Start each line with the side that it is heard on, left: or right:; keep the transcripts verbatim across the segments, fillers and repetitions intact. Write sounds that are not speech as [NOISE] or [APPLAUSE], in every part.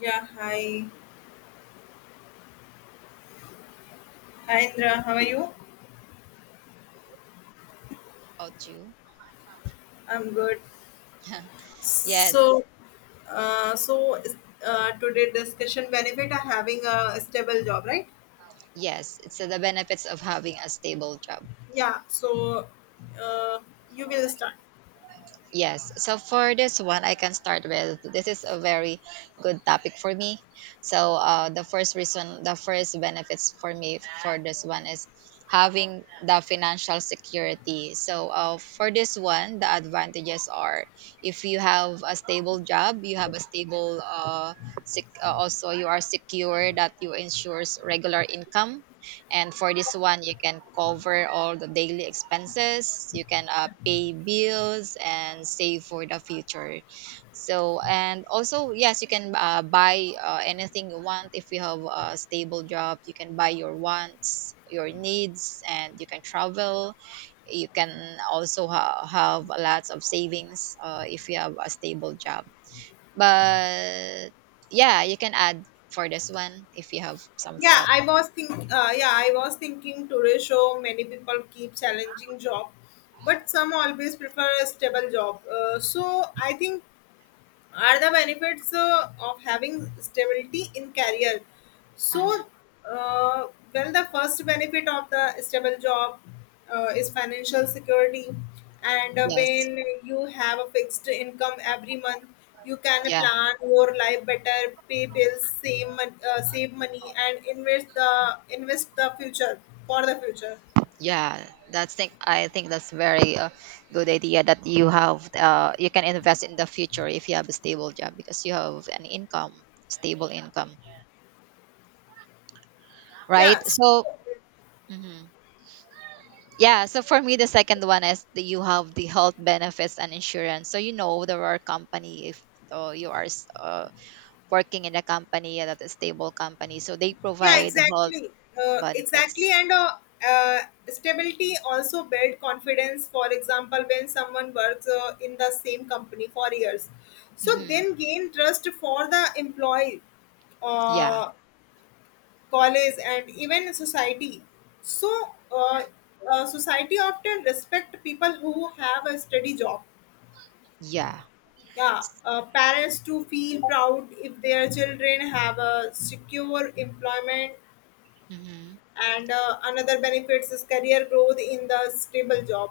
left: Yeah, hi. Hi, Indra. How are you?
right: About you.
left: I'm good.
right: [LAUGHS] Yes,
left: So, uh, so uh, today discussion benefit of having a stable job, right?
right: yes. It's uh, the benefits of having a stable job.
left: Yeah. So, uh, you will start.
right: Yes. So for this one, I can start with this is a very good topic for me. So uh, the first reason, the first benefits for me for this one is having the financial security. So uh, for this one, the advantages are if you have a stable job, you have a stable uh, sec- uh, also you are secure that you ensures regular income, and for this one you can cover all the daily expenses. You can uh, pay bills and save for the future. So and also yes, you can uh, buy uh, anything you want. If you have a stable job, you can buy your wants, your needs, and you can travel. You can also ha- have lots of savings uh, if you have a stable job. But yeah, you can add for this one if you have some
left: Yeah,
right: thought.
left: I was think. Uh, yeah, I was thinking today show many people keep challenging job, but some always prefer a stable job. Uh, so I think are the benefits uh, of having stability in career so
right: Mhm.
left: uh, well the first benefit of the stable job uh, is financial security and uh,
right: Yes.
left: when you have a fixed income every month you can
right: Yeah.
left: plan your life better pay bills save, mon- uh, save money and invest the invest the future for the future.
right: Yeah, that's think I think that's very uh, good idea that you have uh, you can invest in the future if you have a stable job because you have an income, stable income,
left: Yeah.
right: right?
left: So
right: So mhm. Yeah, so for me the second one is that you have the health benefits and insurance. So you know there are company if uh, you are s- uh, working in a company, yeah, that is stable company, so they
left: yeah,
right: provide health
left: exactly. Uh, exactly
right: benefits.
left: and uh, uh, stability also build confidence. For example, when someone works uh, in the same company for years so
right: Hmm.
left: then gain trust for the employee,
right: Yeah,
left: uh, college and even society. So uh, uh, society often respect people who have a steady job.
right: yeah.
left: Yeah. Uh, parents to feel proud if their children have a secure employment.
right: Mhm.
left: And uh, another benefits is career growth in the stable job.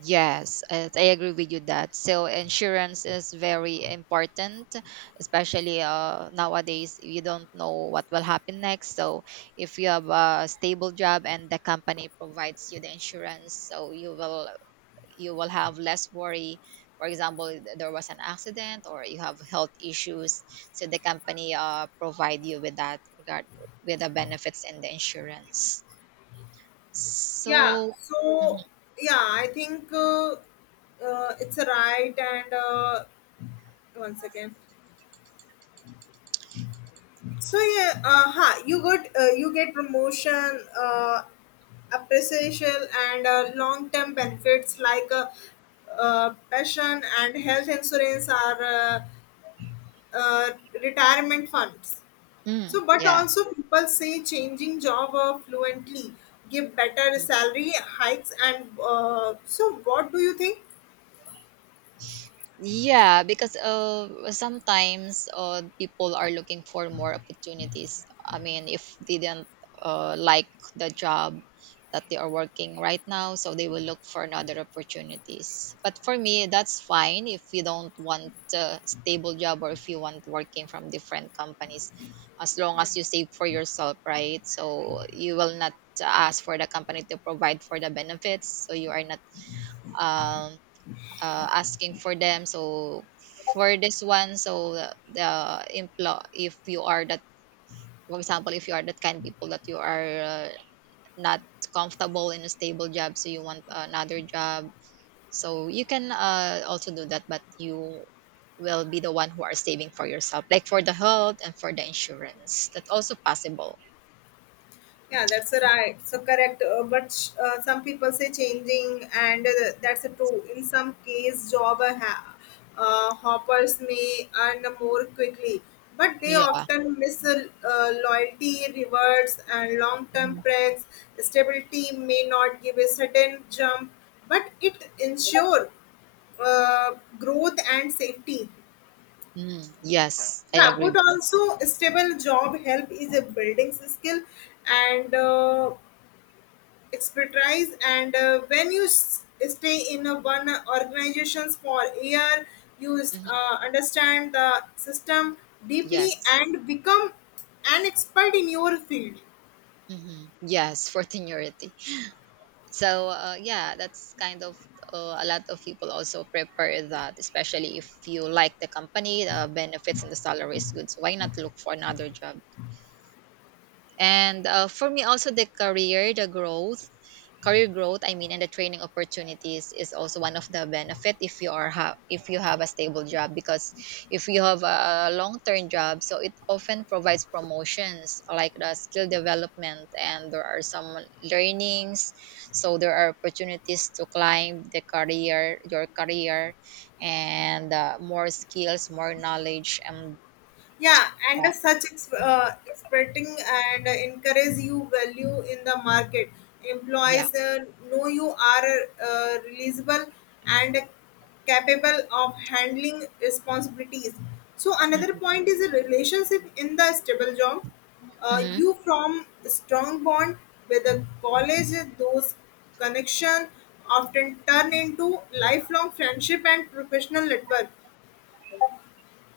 right: Yes, I I agree with you that. So insurance is very important, especially uh, nowadays you don't know what will happen next. So if you have a stable job and the company provides you the insurance, so you will you will have less worry. For example, th- there was an accident or you have health issues, so the company uh, provide you with that regard with the benefits and the insurance.
left: Yeah,
right: So,
left: so
right: mhm.
left: yeah I think uh, uh, it's a right. And uh, one second. So yeah, uh, huh, you got uh, you get promotion, uh, appreciation, and uh, long term benefits like uh, uh, pension and health insurance are uh, uh, retirement funds.
right: Mm,
left: So, but
right: yeah.
left: also people say changing job uh, fluently give better salary hikes. And uh, so what do you think?
right: Yeah, because uh, sometimes uh, people are looking for more opportunities. I mean, if they didn't uh, like the job that they are working right now, so they will look for another opportunities. But for me, that's fine if you don't want a stable job or if you want working from different companies, as long
left: Yeah.
right: as you save for yourself, right? So you will not ask for the company to provide for the benefits, so you are not um uh, asking for them. So for this one, so the the employ if you are that, for example, if you are that kind of people that you are uh, not comfortable in a stable job, so you want another job, so you can uh, also do that, but you will be the one who are saving for yourself, like for the health and for the insurance. That's also possible.
left: Yeah, that's a right. So correct. Uh, but sh- uh, some people say changing, and uh, that's a true. In some case, job uh, ha- uh, hoppers may earn more quickly, but they
right: Yeah.
left: often miss uh, uh, loyalty, rewards, and long-term
right: Mhm.
left: perks. Stability may not give a sudden jump, but it, yeah, ensure uh, growth and safety.
right: Mm, yes, I
left: Yeah,
right: agree
left: but
right: with you.
left: also stable job help is a building skill and uh, expertise. And uh, when you s- stay in a one organizations for a year, you
right: Mhm.
left: uh, understand the system deeply
right: Yes.
left: and become an expert in your field.
right: Hmm, yes, for [LAUGHS] seniority. So uh, yeah, that's kind of uh, a lot of people also prepare that, especially if you like the company, the benefits and the salary is good, so why not look for another job. And uh, for me, also the career, the growth, career growth. I mean, and the training opportunities is also one of the benefit if you are ha- if you have a stable job, because if you have a long term job, so it often provides promotions like the skill development and there are some learnings. So there are opportunities to climb the career, your career, and uh, more skills, more knowledge, and
left: Yeah, and
right: uh,
left: as such ex-
right: hmm,
left: uh, expecting and encourage you value in the market.
right: yeah.
left: Employees uh, know you are uh, releasable and capable of handling responsibilities. So another point is a relationship in the stable job. Uh,
right: Mhm.
left: you from strong bond with the college, those connection often turn into lifelong friendship and professional network.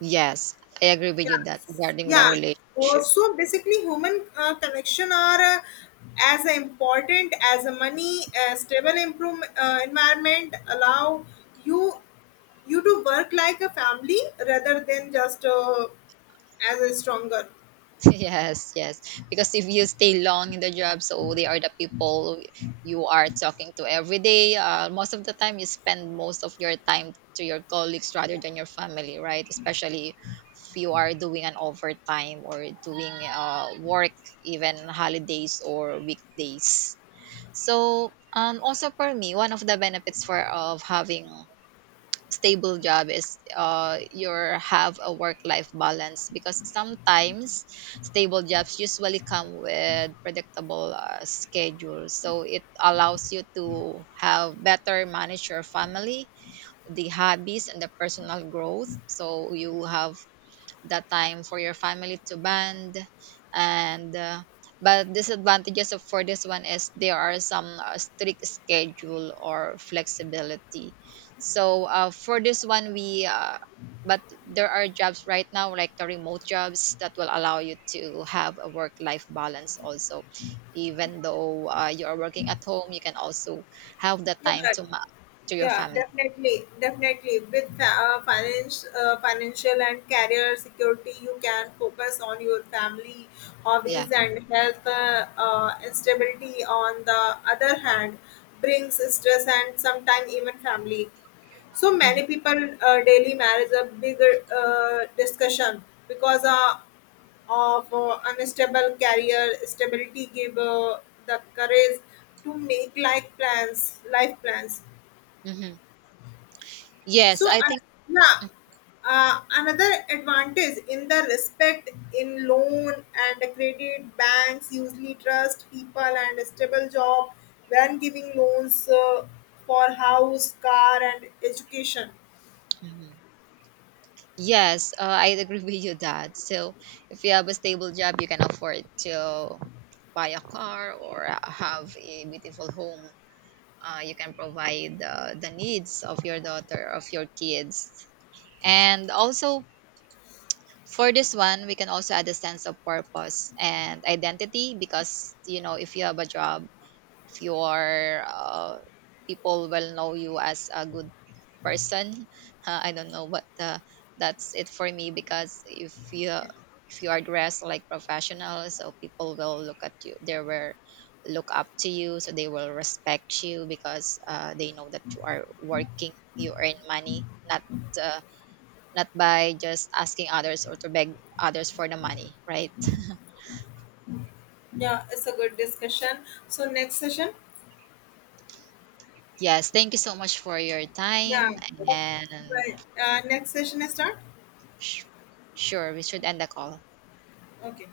right: Yes, I agree with you that
left: Yes.
right: regarding with a
left: Yeah. Uh,
right: relationship. [LAUGHS]
left: so basically, human uh, connection are uh, as important as a money, a stable improve, uh, environment allow you you to work like a family rather than just uh, as a stronger.
right: Yes, yes. Because if you stay long in the job, so they are the people you are talking to every day. Uh, most of the time, you spend most of your time to your colleagues rather than your family, right? Especially if you are doing an overtime or doing uh, work, even holidays or weekdays. So, um, also for me, one of the benefits for of having stable job is uh your have a work life balance, because sometimes stable jobs usually come with predictable uh, schedules, so it allows you to have better manage your family, the hobbies and the personal growth. So you have that time for your family to bond. And uh, but disadvantages of for this one is there are some uh, strict schedule or flexibility. So uh, for this one we uh, but there are jobs right now like the remote jobs that will allow you to have a work life balance also, even though uh, you are working at home, you can also have the
left: Yeah.
right: time to ma- to your
left: Yeah,
right: family.
left: definitely, definitely. With fa- uh, finance, uh, financial and career security, you can focus on your family,
right: Yeah.
left: hobbies, and health. Uh, uh, instability, on the other hand, brings stress and sometimes even family. So
right: Hmm.
left: many people uh, daily marriage a bigger uh, discussion because uh, of uh, unstable career stability give uh, the courage to make life plans, life plans
right: Hmm, yes,
left: so,
right: I
left: an-
right: think.
left: yeah, uh, another advantage in the respect in loan and credit, banks usually trust people and a stable job when giving loans uh, for house, car, and education.
right: Mhm. Yes, uh, I agree with you that. So if you have a stable job, you can afford to buy a car or have a beautiful home. Uh, you can provide uh, the needs of your daughter, of your kids. And also for this one, we can also add a sense of purpose and identity because, you know, if you have a job, if you are uh, people will know you as a good person. uh, I don't know, but uh, that's it for me. Because if you, if you are dressed like professional, so people will look at you, they will look up to you, so they will respect you because uh, they know that you are working, you earn money. Not uh, not by just asking others or to beg others for the money, right?
left: Yeah, it's a good discussion. So, next session,
right: Yes, thank you so much for your
left: yeah,
right: time. And
left: right. Uh, next session is start.
right: Sh- sure, we should end the call.
left: Okay.